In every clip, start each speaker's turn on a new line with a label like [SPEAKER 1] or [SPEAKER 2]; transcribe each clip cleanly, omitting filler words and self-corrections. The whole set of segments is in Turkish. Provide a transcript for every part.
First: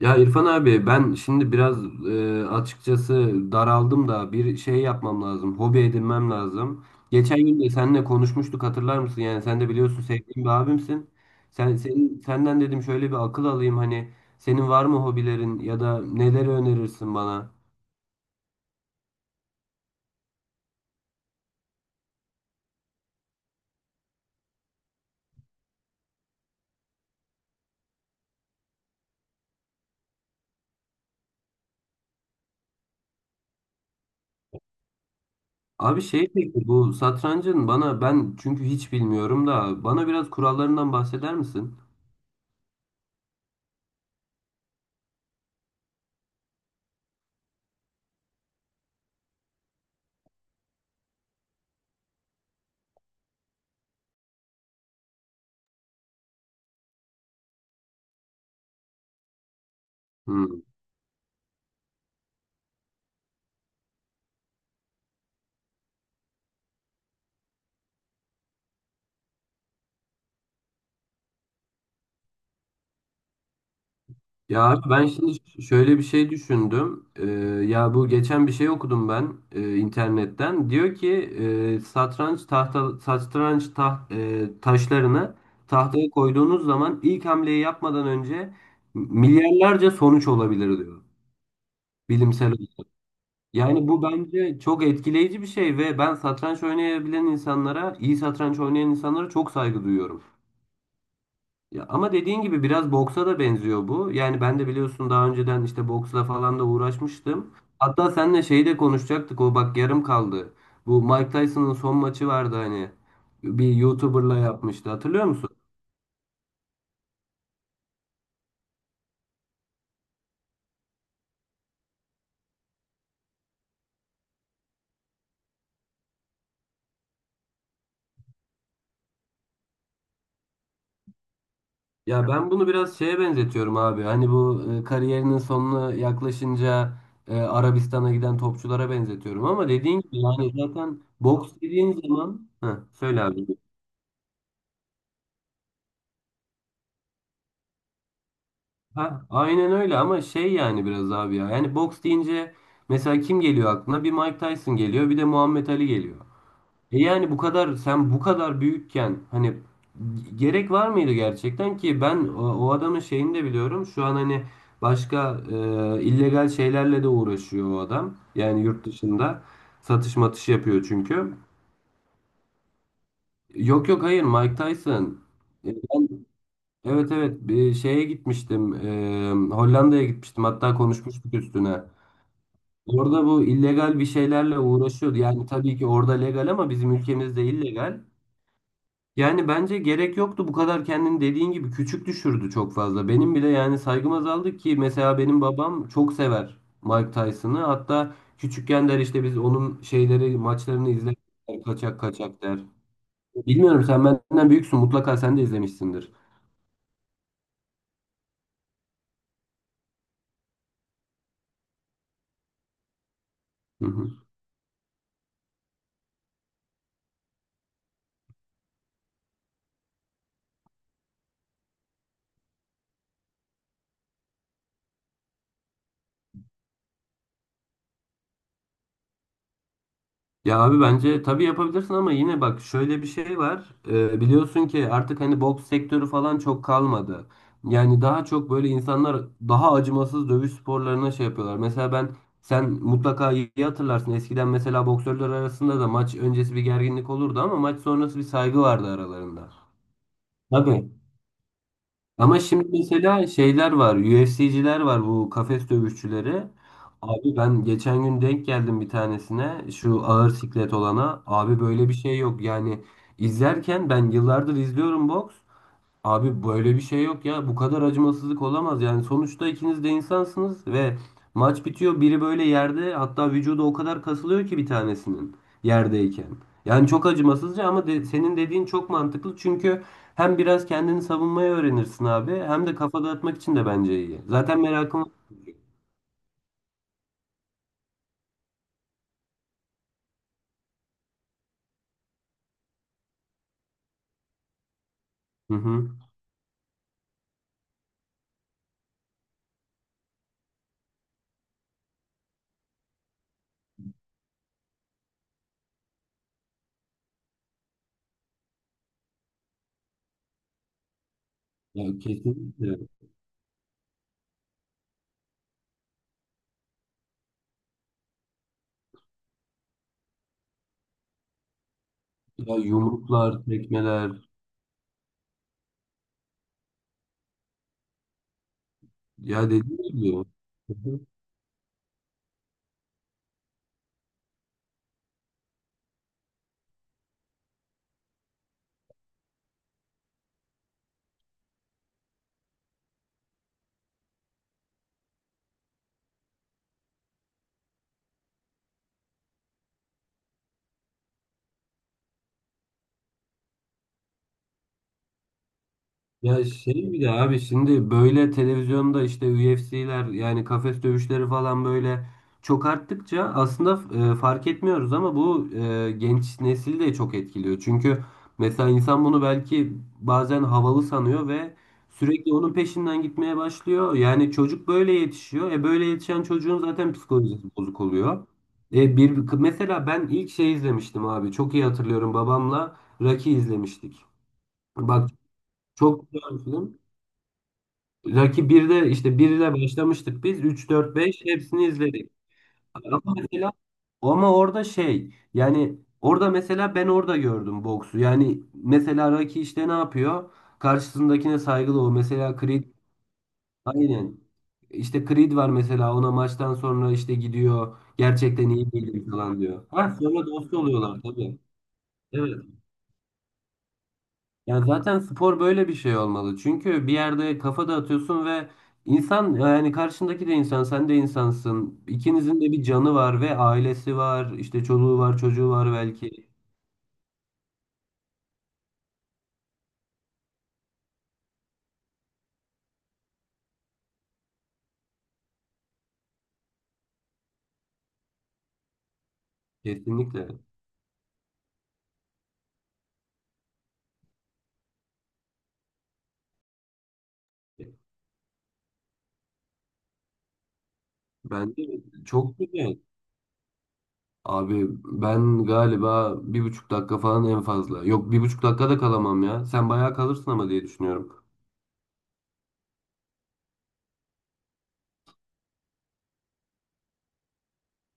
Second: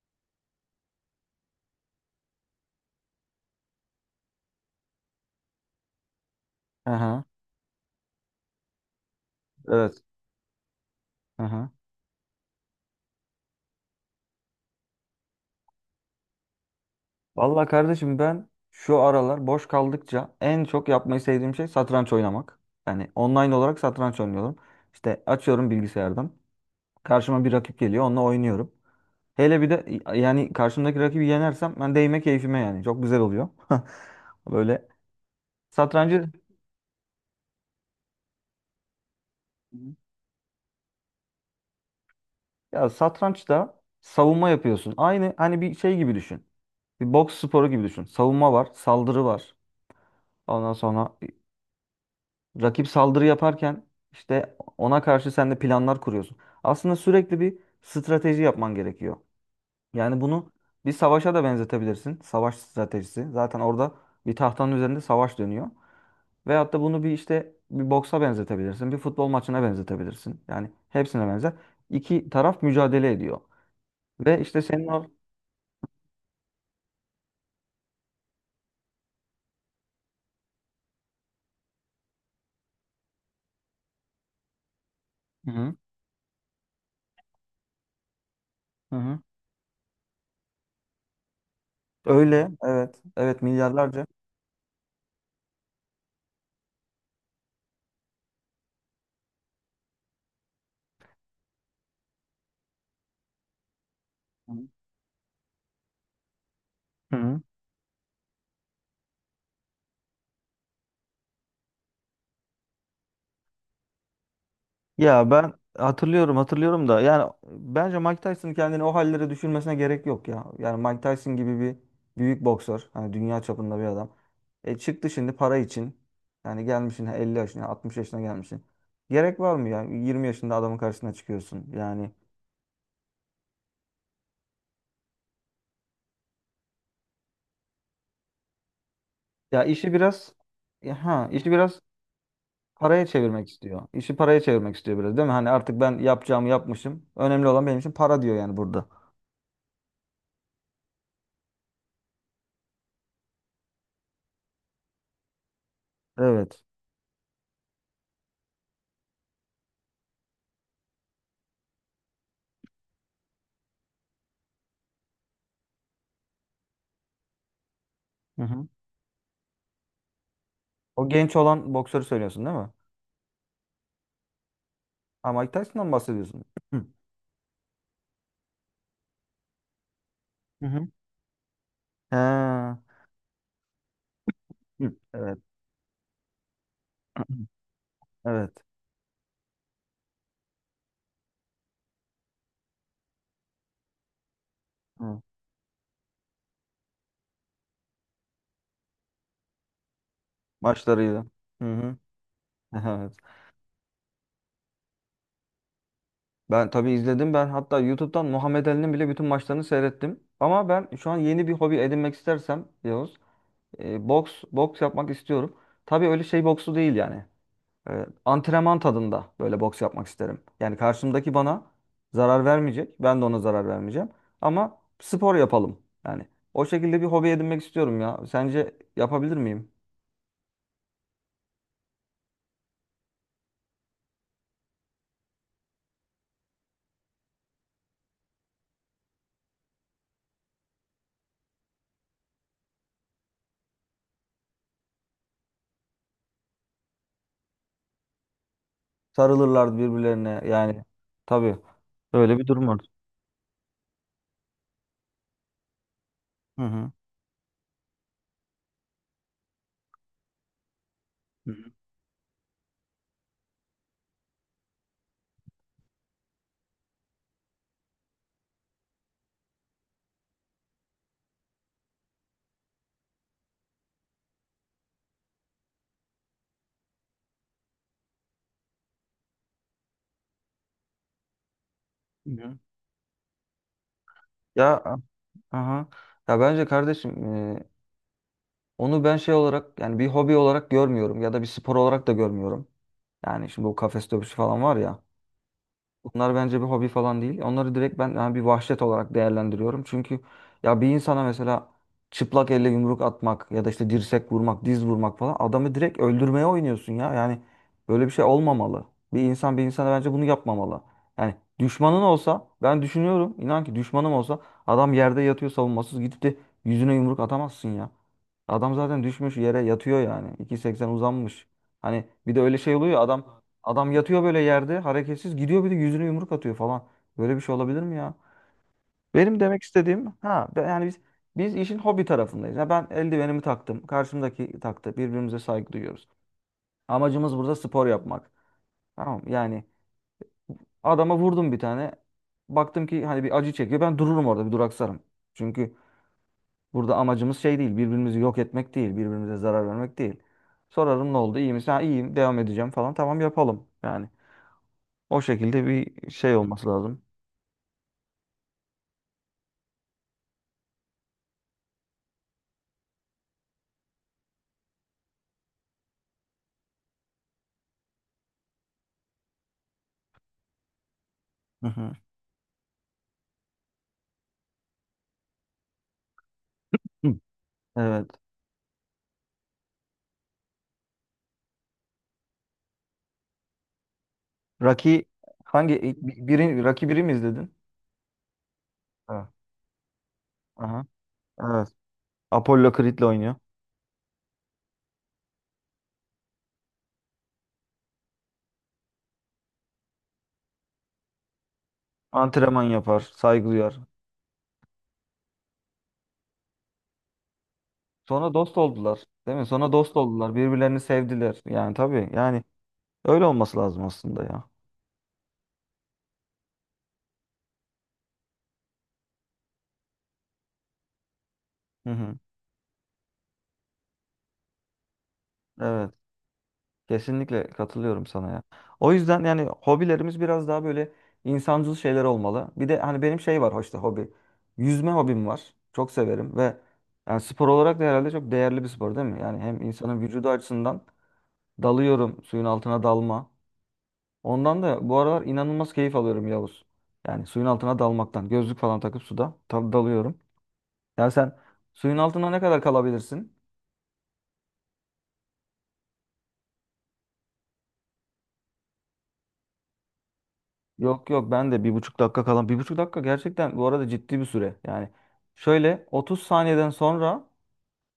[SPEAKER 1] Ya İrfan abi ben şimdi biraz açıkçası daraldım da bir şey yapmam lazım. Hobi edinmem lazım.
[SPEAKER 2] Aha.
[SPEAKER 1] Geçen gün de seninle konuşmuştuk, hatırlar mısın? Yani sen de
[SPEAKER 2] Evet.
[SPEAKER 1] biliyorsun, sevdiğim bir abimsin.
[SPEAKER 2] Aha.
[SPEAKER 1] Senden dedim, şöyle bir akıl alayım hani, senin var mı hobilerin ya da neleri önerirsin bana?
[SPEAKER 2] Vallahi kardeşim, ben şu aralar boş kaldıkça en çok yapmayı sevdiğim şey satranç oynamak. Yani online olarak satranç oynuyorum. İşte açıyorum bilgisayardan. Karşıma bir rakip geliyor, onunla oynuyorum. Hele bir de yani karşımdaki rakibi yenersem ben değme keyfime yani. Çok güzel oluyor. Böyle
[SPEAKER 1] Abi
[SPEAKER 2] satrancı,
[SPEAKER 1] şey, peki bu satrancın bana, ben çünkü hiç bilmiyorum da bana biraz kurallarından bahseder misin?
[SPEAKER 2] ya satrançta savunma yapıyorsun. Aynı hani bir şey gibi düşün. Bir boks sporu gibi düşün. Savunma var, saldırı var. Ondan sonra rakip saldırı yaparken işte ona karşı sen de planlar kuruyorsun. Aslında sürekli bir strateji yapman gerekiyor. Yani bunu bir savaşa da benzetebilirsin. Savaş stratejisi. Zaten orada bir tahtanın üzerinde savaş dönüyor. Veyahut da bunu bir işte bir boksa benzetebilirsin. Bir futbol maçına benzetebilirsin. Yani hepsine benzer. İki taraf mücadele ediyor. Ve işte
[SPEAKER 1] Ya
[SPEAKER 2] senin
[SPEAKER 1] abi ben şimdi şöyle bir şey düşündüm. Ya bu geçen bir şey okudum ben internetten. Diyor ki e, satranç tahta satranç taht, e, taşlarını
[SPEAKER 2] Hı hı.
[SPEAKER 1] tahtaya koyduğunuz zaman ilk hamleyi yapmadan önce
[SPEAKER 2] Hı hı.
[SPEAKER 1] milyarlarca sonuç olabilir diyor,
[SPEAKER 2] Öyle.
[SPEAKER 1] bilimsel olarak.
[SPEAKER 2] Evet. Evet,
[SPEAKER 1] Yani bu
[SPEAKER 2] milyarlarca.
[SPEAKER 1] bence çok etkileyici bir şey ve ben satranç oynayabilen insanlara, iyi satranç oynayan insanlara çok saygı duyuyorum. Ya ama dediğin gibi biraz boksa da benziyor bu. Yani
[SPEAKER 2] Hı
[SPEAKER 1] ben de biliyorsun, daha önceden işte boksla falan da
[SPEAKER 2] hı.
[SPEAKER 1] uğraşmıştım. Hatta seninle şeyi de konuşacaktık. O bak yarım kaldı. Bu Mike Tyson'ın son maçı vardı hani. Bir YouTuber'la yapmıştı. Hatırlıyor
[SPEAKER 2] Ya
[SPEAKER 1] musun?
[SPEAKER 2] ben hatırlıyorum, hatırlıyorum da yani bence Mike Tyson kendini o hallere düşürmesine gerek yok ya. Yani Mike Tyson gibi bir büyük boksör, hani dünya çapında bir adam. E çıktı şimdi para için. Yani gelmişsin 50 yaşına, 60 yaşına gelmişsin. Gerek var mı ya? 20 yaşında adamın karşısına çıkıyorsun. Yani
[SPEAKER 1] Ya ben bunu biraz şeye benzetiyorum abi. Hani bu kariyerinin sonuna yaklaşınca Arabistan'a giden topçulara benzetiyorum.
[SPEAKER 2] ya
[SPEAKER 1] Ama
[SPEAKER 2] işi
[SPEAKER 1] dediğin gibi
[SPEAKER 2] biraz
[SPEAKER 1] yani zaten
[SPEAKER 2] işi
[SPEAKER 1] boks
[SPEAKER 2] biraz
[SPEAKER 1] dediğin zaman... Heh,
[SPEAKER 2] paraya
[SPEAKER 1] söyle abi.
[SPEAKER 2] çevirmek istiyor. İşi paraya çevirmek istiyor biraz, değil mi? Hani artık ben yapacağımı yapmışım. Önemli olan benim için para, diyor yani burada.
[SPEAKER 1] Ha, aynen öyle, ama şey yani biraz abi ya. Yani boks deyince mesela kim geliyor aklına? Bir Mike Tyson geliyor, bir de Muhammed Ali geliyor.
[SPEAKER 2] Evet.
[SPEAKER 1] E yani bu kadar, sen bu kadar büyükken hani gerek var mıydı gerçekten ki, ben o adamın şeyini de biliyorum. Şu an hani başka illegal şeylerle de uğraşıyor o adam.
[SPEAKER 2] Hı
[SPEAKER 1] Yani
[SPEAKER 2] hı.
[SPEAKER 1] yurt dışında satış matış yapıyor
[SPEAKER 2] O
[SPEAKER 1] çünkü.
[SPEAKER 2] genç olan boksörü söylüyorsun, değil mi?
[SPEAKER 1] Yok yok, hayır, Mike Tyson.
[SPEAKER 2] Ha, Mike Tyson'dan mı bahsediyorsun? Hı.
[SPEAKER 1] Evet evet, bir şeye gitmiştim, Hollanda'ya gitmiştim,
[SPEAKER 2] Hı
[SPEAKER 1] hatta
[SPEAKER 2] hı.
[SPEAKER 1] konuşmuştuk üstüne.
[SPEAKER 2] Ha.
[SPEAKER 1] Orada bu illegal bir şeylerle
[SPEAKER 2] Hı.
[SPEAKER 1] uğraşıyordu.
[SPEAKER 2] Evet.
[SPEAKER 1] Yani tabii ki orada legal ama bizim ülkemizde illegal.
[SPEAKER 2] Evet.
[SPEAKER 1] Yani bence gerek yoktu, bu kadar kendini dediğin gibi küçük düşürdü çok fazla. Benim bile yani saygım azaldı, ki mesela
[SPEAKER 2] Hı.
[SPEAKER 1] benim babam çok sever Mike Tyson'ı. Hatta küçükken der işte, biz onun şeyleri maçlarını izler
[SPEAKER 2] Maçlarıyla. Hı hı.
[SPEAKER 1] kaçak kaçak der.
[SPEAKER 2] Evet.
[SPEAKER 1] Bilmiyorum, sen benden büyüksün, mutlaka sen de izlemişsindir.
[SPEAKER 2] Ben tabii izledim. Ben hatta YouTube'dan Muhammed Ali'nin bile bütün maçlarını seyrettim. Ama ben şu an yeni bir hobi edinmek istersem Yavuz,
[SPEAKER 1] Hı hı.
[SPEAKER 2] boks yapmak istiyorum. Tabii öyle şey boksu değil yani. Antrenman tadında böyle boks yapmak isterim. Yani karşımdaki bana zarar vermeyecek. Ben de ona zarar vermeyeceğim. Ama spor yapalım. Yani o şekilde bir hobi edinmek istiyorum ya. Sence yapabilir miyim?
[SPEAKER 1] Ya abi bence tabii yapabilirsin, ama yine bak, şöyle bir şey var. Biliyorsun ki artık hani boks sektörü falan çok kalmadı. Yani daha çok böyle insanlar daha acımasız dövüş sporlarına şey yapıyorlar. Mesela ben, sen mutlaka iyi hatırlarsın. Eskiden mesela boksörler arasında da maç öncesi bir gerginlik olurdu, ama maç sonrası bir saygı vardı aralarında.
[SPEAKER 2] Sarılırlardı birbirlerine. Yani
[SPEAKER 1] Tabii.
[SPEAKER 2] tabii, böyle
[SPEAKER 1] Ama
[SPEAKER 2] bir durum
[SPEAKER 1] şimdi
[SPEAKER 2] var.
[SPEAKER 1] mesela şeyler var, UFC'ciler var, bu kafes dövüşçüleri.
[SPEAKER 2] Hı hı.
[SPEAKER 1] Abi ben geçen gün denk geldim bir tanesine, şu ağır siklet olana.
[SPEAKER 2] Hı
[SPEAKER 1] Abi
[SPEAKER 2] hı.
[SPEAKER 1] böyle bir şey yok yani, izlerken, ben yıllardır izliyorum boks. Abi böyle bir şey yok ya. Bu kadar acımasızlık olamaz. Yani sonuçta ikiniz de insansınız ve maç bitiyor. Biri böyle yerde, hatta vücudu o kadar kasılıyor ki bir tanesinin, yerdeyken. Yani çok acımasızca, ama senin dediğin çok mantıklı. Çünkü hem biraz kendini savunmayı öğrenirsin abi,
[SPEAKER 2] Hı.
[SPEAKER 1] hem de kafa dağıtmak için de bence iyi. Zaten
[SPEAKER 2] Ya,
[SPEAKER 1] merakım.
[SPEAKER 2] aha. Ya bence kardeşim, e, onu ben şey olarak, yani bir hobi olarak görmüyorum ya da bir spor olarak da görmüyorum. Yani şimdi bu kafes dövüşü falan var ya.
[SPEAKER 1] Hı hı.
[SPEAKER 2] Bunlar bence bir hobi falan değil. Onları direkt ben yani bir vahşet olarak değerlendiriyorum. Çünkü ya bir insana mesela çıplak elle yumruk atmak ya da işte dirsek vurmak, diz vurmak falan, adamı direkt öldürmeye oynuyorsun ya. Yani böyle bir şey olmamalı. Bir insan bir insana bence bunu yapmamalı. Yani
[SPEAKER 1] Ya
[SPEAKER 2] düşmanın olsa, ben
[SPEAKER 1] kesinlikle.
[SPEAKER 2] düşünüyorum, inan ki düşmanım olsa adam yerde yatıyor savunmasız, gidip de yüzüne yumruk atamazsın ya. Adam zaten düşmüş yere yatıyor yani. 2.80 uzanmış. Hani bir de
[SPEAKER 1] Ya
[SPEAKER 2] öyle şey oluyor ya,
[SPEAKER 1] yumruklar,
[SPEAKER 2] adam adam
[SPEAKER 1] tekmeler.
[SPEAKER 2] yatıyor böyle yerde hareketsiz, gidiyor bir de yüzüne yumruk atıyor falan. Böyle bir şey olabilir mi ya? Benim
[SPEAKER 1] Ya
[SPEAKER 2] demek
[SPEAKER 1] dediğim
[SPEAKER 2] istediğim
[SPEAKER 1] gibi.
[SPEAKER 2] yani biz işin hobi tarafındayız. Ya ben eldivenimi taktım. Karşımdaki taktı. Birbirimize saygı duyuyoruz. Amacımız burada spor yapmak. Tamam mı? Yani adama vurdum bir tane. Baktım ki hani bir acı çekiyor. Ben dururum orada, bir duraksarım. Çünkü burada amacımız şey değil. Birbirimizi yok etmek değil. Birbirimize zarar vermek değil. Sorarım ne oldu? İyi misin? Ha, iyiyim. Devam edeceğim falan. Tamam, yapalım. Yani o şekilde bir şey
[SPEAKER 1] Ya
[SPEAKER 2] olması
[SPEAKER 1] şey, bir
[SPEAKER 2] lazım.
[SPEAKER 1] de abi şimdi böyle televizyonda işte UFC'ler, yani kafes dövüşleri falan böyle çok arttıkça aslında fark etmiyoruz, ama bu genç nesil de çok etkiliyor. Çünkü mesela insan bunu belki bazen havalı sanıyor ve
[SPEAKER 2] Hı hı.
[SPEAKER 1] sürekli onun peşinden gitmeye başlıyor. Yani çocuk böyle yetişiyor. E böyle yetişen çocuğun zaten
[SPEAKER 2] Hı.
[SPEAKER 1] psikolojisi bozuk
[SPEAKER 2] Evet.
[SPEAKER 1] oluyor. E bir, mesela ben ilk şey izlemiştim abi. Çok iyi hatırlıyorum, babamla Rocky izlemiştik.
[SPEAKER 2] Rocky
[SPEAKER 1] Bak çok güzel bir
[SPEAKER 2] biri
[SPEAKER 1] film.
[SPEAKER 2] Rocky biri mi izledin?
[SPEAKER 1] Rocky birde, işte
[SPEAKER 2] Ha.
[SPEAKER 1] 1 ile başlamıştık biz. Üç
[SPEAKER 2] Aha.
[SPEAKER 1] 4 beş, hepsini
[SPEAKER 2] Evet.
[SPEAKER 1] izledik.
[SPEAKER 2] Apollo
[SPEAKER 1] Ama
[SPEAKER 2] Creed'le oynuyor.
[SPEAKER 1] mesela, ama orada şey, yani orada mesela ben orada gördüm boksu. Yani mesela Rocky işte ne yapıyor? Karşısındakine saygılı o. Mesela
[SPEAKER 2] Antrenman
[SPEAKER 1] Creed,
[SPEAKER 2] yapar, saygı duyar.
[SPEAKER 1] aynen. İşte Creed var mesela, ona maçtan sonra işte gidiyor.
[SPEAKER 2] Sonra
[SPEAKER 1] Gerçekten
[SPEAKER 2] dost
[SPEAKER 1] iyi
[SPEAKER 2] oldular,
[SPEAKER 1] değilim
[SPEAKER 2] değil
[SPEAKER 1] falan
[SPEAKER 2] mi?
[SPEAKER 1] diyor.
[SPEAKER 2] Sonra dost
[SPEAKER 1] Ha, sonra
[SPEAKER 2] oldular,
[SPEAKER 1] dost
[SPEAKER 2] birbirlerini
[SPEAKER 1] oluyorlar tabii.
[SPEAKER 2] sevdiler. Yani tabii,
[SPEAKER 1] Evet.
[SPEAKER 2] yani öyle olması lazım aslında ya.
[SPEAKER 1] Ya zaten spor böyle bir şey olmalı. Çünkü bir yerde kafa dağıtıyorsun ve insan, yani karşındaki de insan, sen de insansın.
[SPEAKER 2] Hı hı.
[SPEAKER 1] İkinizin de bir canı var ve ailesi var, işte çoluğu var, çocuğu var
[SPEAKER 2] Evet.
[SPEAKER 1] belki.
[SPEAKER 2] Kesinlikle katılıyorum sana ya. O yüzden yani hobilerimiz biraz daha böyle insancıl şeyler olmalı. Bir de hani benim şey var, hoşta hobi. Yüzme hobim var. Çok severim ve yani spor olarak da herhalde çok değerli bir spor, değil mi? Yani hem insanın vücudu
[SPEAKER 1] Kesinlikle.
[SPEAKER 2] açısından dalıyorum suyun altına, dalma. Ondan da bu aralar inanılmaz keyif alıyorum Yavuz. Yani suyun altına dalmaktan. Gözlük falan takıp suda tabii dalıyorum. Ya sen
[SPEAKER 1] Bence
[SPEAKER 2] suyun altına
[SPEAKER 1] çok
[SPEAKER 2] ne kadar
[SPEAKER 1] güzel.
[SPEAKER 2] kalabilirsin?
[SPEAKER 1] Abi ben galiba 1,5 dakika falan en fazla. Yok, 1,5 dakika da kalamam ya. Sen bayağı kalırsın ama diye
[SPEAKER 2] Yok
[SPEAKER 1] düşünüyorum.
[SPEAKER 2] yok, ben de 1,5 dakika kalan. 1,5 dakika gerçekten bu arada ciddi bir süre. Yani şöyle 30 saniyeden sonra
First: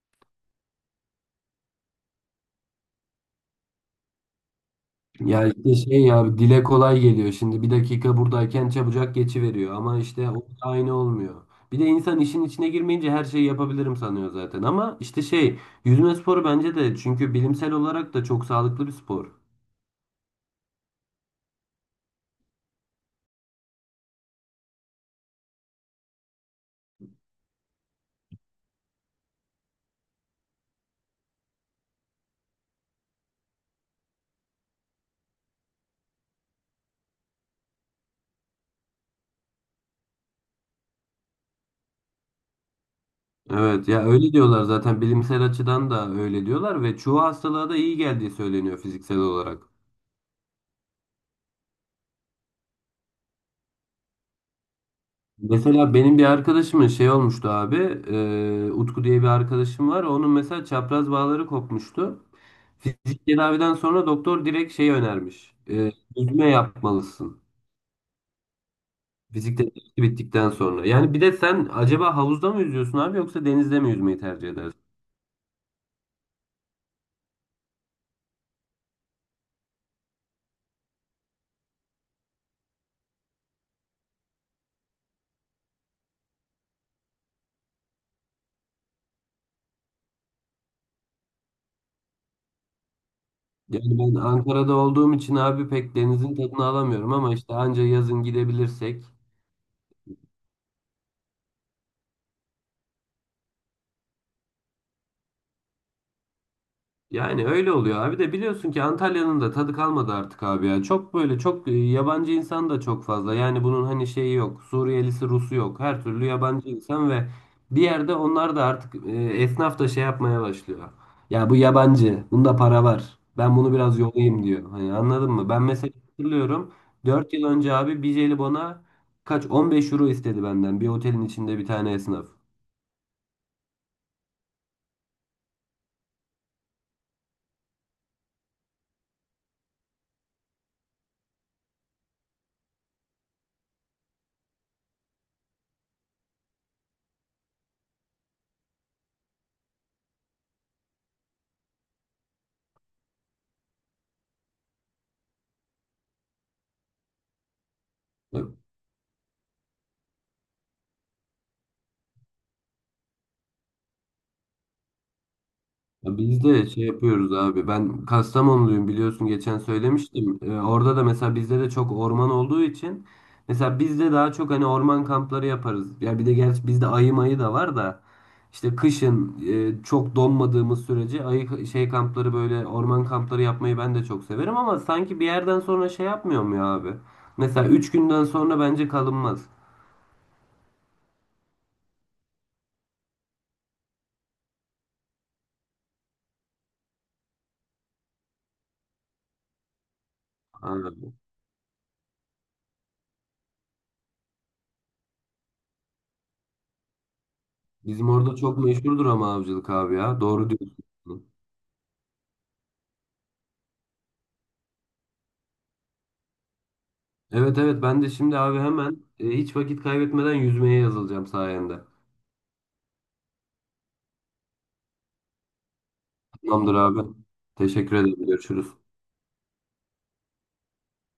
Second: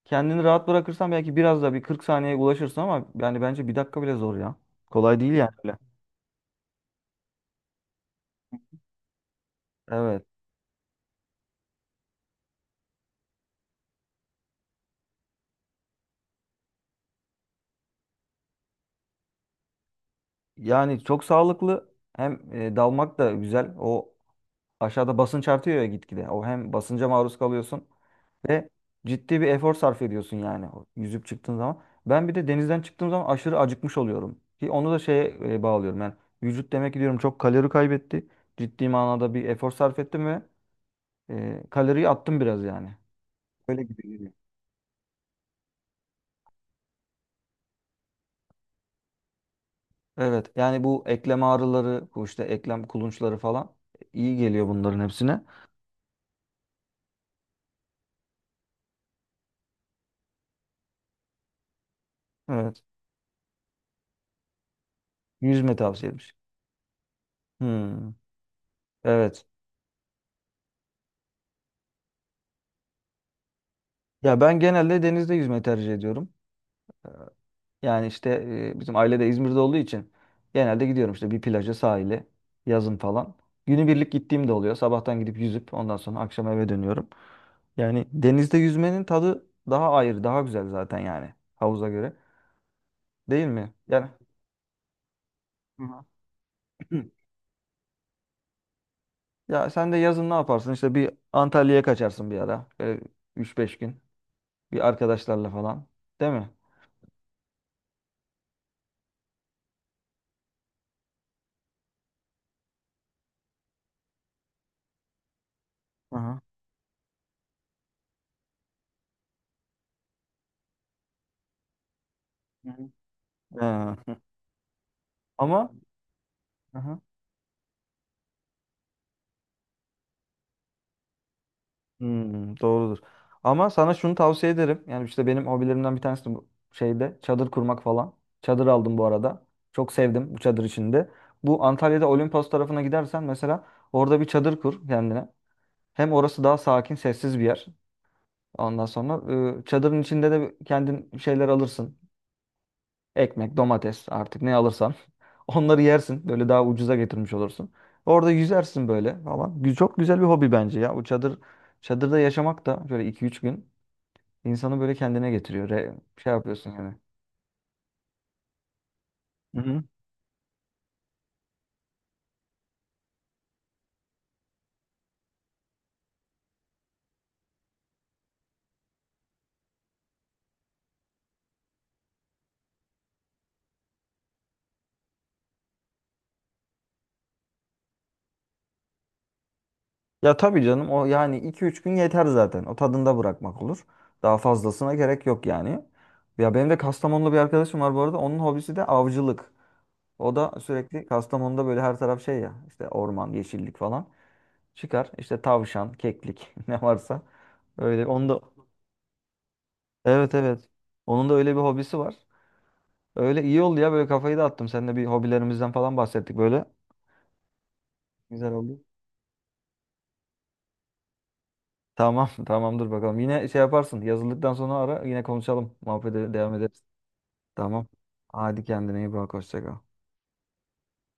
[SPEAKER 2] kendini rahat bırakırsan belki biraz da bir 40 saniyeye ulaşırsın ama yani bence bir dakika bile zor ya. Kolay değil
[SPEAKER 1] Ya
[SPEAKER 2] yani
[SPEAKER 1] işte
[SPEAKER 2] öyle.
[SPEAKER 1] şey ya, dile kolay geliyor. Şimdi 1 dakika buradayken çabucak geçiveriyor, ama
[SPEAKER 2] Evet.
[SPEAKER 1] işte o da aynı olmuyor. Bir de insan işin içine girmeyince her şeyi yapabilirim sanıyor zaten, ama işte şey, yüzme sporu bence de, çünkü bilimsel olarak da çok sağlıklı bir spor.
[SPEAKER 2] Yani çok sağlıklı, hem dalmak da güzel. O aşağıda basınç artıyor ya gitgide. O hem basınca maruz kalıyorsun ve ciddi bir efor sarf ediyorsun yani o yüzüp çıktığın zaman. Ben bir de denizden çıktığım zaman aşırı acıkmış oluyorum. Ki onu da şeye bağlıyorum ben. Vücut demek ki, diyorum, çok kalori kaybetti. Ciddi manada bir efor sarf ettim ve kaloriyi attım biraz yani. Öyle
[SPEAKER 1] Evet ya,
[SPEAKER 2] gibi
[SPEAKER 1] öyle
[SPEAKER 2] geliyor.
[SPEAKER 1] diyorlar zaten, bilimsel açıdan da öyle diyorlar ve çoğu hastalığa da iyi geldiği söyleniyor fiziksel olarak.
[SPEAKER 2] Evet yani bu eklem ağrıları, bu işte eklem kulunçları falan, iyi geliyor bunların hepsine.
[SPEAKER 1] Mesela benim bir arkadaşımın şey olmuştu abi. Utku diye bir arkadaşım var. Onun mesela çapraz bağları kopmuştu.
[SPEAKER 2] Evet.
[SPEAKER 1] Fizik tedaviden sonra doktor direkt şey önermiş.
[SPEAKER 2] Yüzme
[SPEAKER 1] E,
[SPEAKER 2] tavsiyemiş.
[SPEAKER 1] yüzme yapmalısın.
[SPEAKER 2] Hmm. Evet.
[SPEAKER 1] Fizik tedavisi bittikten sonra. Yani bir de sen acaba havuzda mı yüzüyorsun abi, yoksa denizde mi yüzmeyi
[SPEAKER 2] Ya
[SPEAKER 1] tercih
[SPEAKER 2] ben
[SPEAKER 1] edersin?
[SPEAKER 2] genelde denizde yüzme tercih ediyorum. Ee, Yani işte bizim aile de İzmir'de olduğu için genelde gidiyorum işte bir plaja, sahile, yazın falan. Günübirlik gittiğim de oluyor. Sabahtan gidip yüzüp ondan sonra akşam eve dönüyorum. Yani denizde yüzmenin tadı daha ayrı, daha güzel zaten yani havuza göre. Değil mi?
[SPEAKER 1] Yani
[SPEAKER 2] Yani
[SPEAKER 1] ben Ankara'da olduğum için abi
[SPEAKER 2] Hı
[SPEAKER 1] pek denizin tadını
[SPEAKER 2] hı.
[SPEAKER 1] alamıyorum, ama işte anca yazın gidebilirsek.
[SPEAKER 2] Ya sen de yazın ne yaparsın? İşte bir Antalya'ya kaçarsın bir ara. Böyle 3-5 gün bir arkadaşlarla falan. Değil mi?
[SPEAKER 1] Yani öyle oluyor abi de, biliyorsun ki Antalya'nın da tadı kalmadı artık abi ya. Çok böyle çok yabancı insan da çok fazla. Yani bunun hani şeyi yok. Suriyelisi, Rusu yok. Her
[SPEAKER 2] Hı
[SPEAKER 1] türlü
[SPEAKER 2] hı.
[SPEAKER 1] yabancı insan ve bir yerde onlar da artık, esnaf da şey yapmaya başlıyor. Ya bu yabancı. Bunda
[SPEAKER 2] Hı
[SPEAKER 1] para
[SPEAKER 2] hı.
[SPEAKER 1] var. Ben bunu biraz
[SPEAKER 2] Ee,
[SPEAKER 1] yolayım diyor. Hani anladın mı? Ben
[SPEAKER 2] Ama
[SPEAKER 1] mesela hatırlıyorum.
[SPEAKER 2] aha.
[SPEAKER 1] 4 yıl önce abi bir jelibona 15 euro istedi benden. Bir otelin içinde bir tane esnaf.
[SPEAKER 2] Hmm, doğrudur. Ama sana şunu tavsiye ederim. Yani işte benim hobilerimden bir tanesi de bu, şeyde çadır kurmak falan. Çadır aldım bu arada. Çok sevdim bu çadır içinde. Bu Antalya'da Olimpos tarafına gidersen mesela orada bir çadır kur kendine. Hem orası daha sakin, sessiz bir yer. Ondan sonra çadırın içinde de kendin bir şeyler alırsın. Ekmek, domates, artık ne alırsan. Onları yersin. Böyle daha ucuza getirmiş olursun. Orada yüzersin böyle falan. Çok güzel bir hobi bence ya. Bu çadır, çadırda yaşamak da şöyle iki üç gün, İnsanı böyle kendine getiriyor.
[SPEAKER 1] Ya
[SPEAKER 2] Şey
[SPEAKER 1] biz de
[SPEAKER 2] yapıyorsun
[SPEAKER 1] şey
[SPEAKER 2] yani.
[SPEAKER 1] yapıyoruz abi. Ben Kastamonluyum, biliyorsun geçen
[SPEAKER 2] Hı hı.
[SPEAKER 1] söylemiştim. Orada da mesela bizde de çok orman olduğu için mesela bizde daha çok hani orman kampları yaparız. Ya bir de gerçi bizde ayı mayı da var da, işte kışın çok donmadığımız sürece ayı şey kampları, böyle orman kampları yapmayı ben de çok severim, ama sanki bir yerden sonra şey yapmıyor mu ya abi? Mesela 3 günden sonra bence kalınmaz.
[SPEAKER 2] Ya tabii canım, o yani iki üç gün yeter zaten. O tadında bırakmak olur. Daha fazlasına gerek yok yani. Ya benim de Kastamonlu bir arkadaşım var bu arada. Onun hobisi de avcılık. O da sürekli
[SPEAKER 1] Abi.
[SPEAKER 2] Kastamonu'da böyle her taraf şey ya, işte orman, yeşillik falan. Çıkar işte tavşan, keklik, ne varsa. Öyle
[SPEAKER 1] Bizim
[SPEAKER 2] onun
[SPEAKER 1] orada
[SPEAKER 2] da
[SPEAKER 1] çok meşhurdur ama avcılık, abi ya.
[SPEAKER 2] evet,
[SPEAKER 1] Doğru
[SPEAKER 2] evet.
[SPEAKER 1] diyorsun.
[SPEAKER 2] Onun da öyle bir hobisi var. Öyle iyi oldu ya, böyle kafayı dağıttım. Seninle bir hobilerimizden falan bahsettik böyle.
[SPEAKER 1] Evet evet, ben de şimdi
[SPEAKER 2] Güzel
[SPEAKER 1] abi
[SPEAKER 2] oldu.
[SPEAKER 1] hemen hiç vakit kaybetmeden yüzmeye yazılacağım sayende.
[SPEAKER 2] Tamam, tamamdır bakalım. Yine şey yaparsın. Yazıldıktan sonra ara. Yine konuşalım. Muhabbete devam
[SPEAKER 1] Tamamdır
[SPEAKER 2] ederiz.
[SPEAKER 1] abi.
[SPEAKER 2] Tamam.
[SPEAKER 1] Teşekkür ederim.
[SPEAKER 2] Hadi
[SPEAKER 1] Görüşürüz.
[SPEAKER 2] kendine iyi bak. Hoşça kal.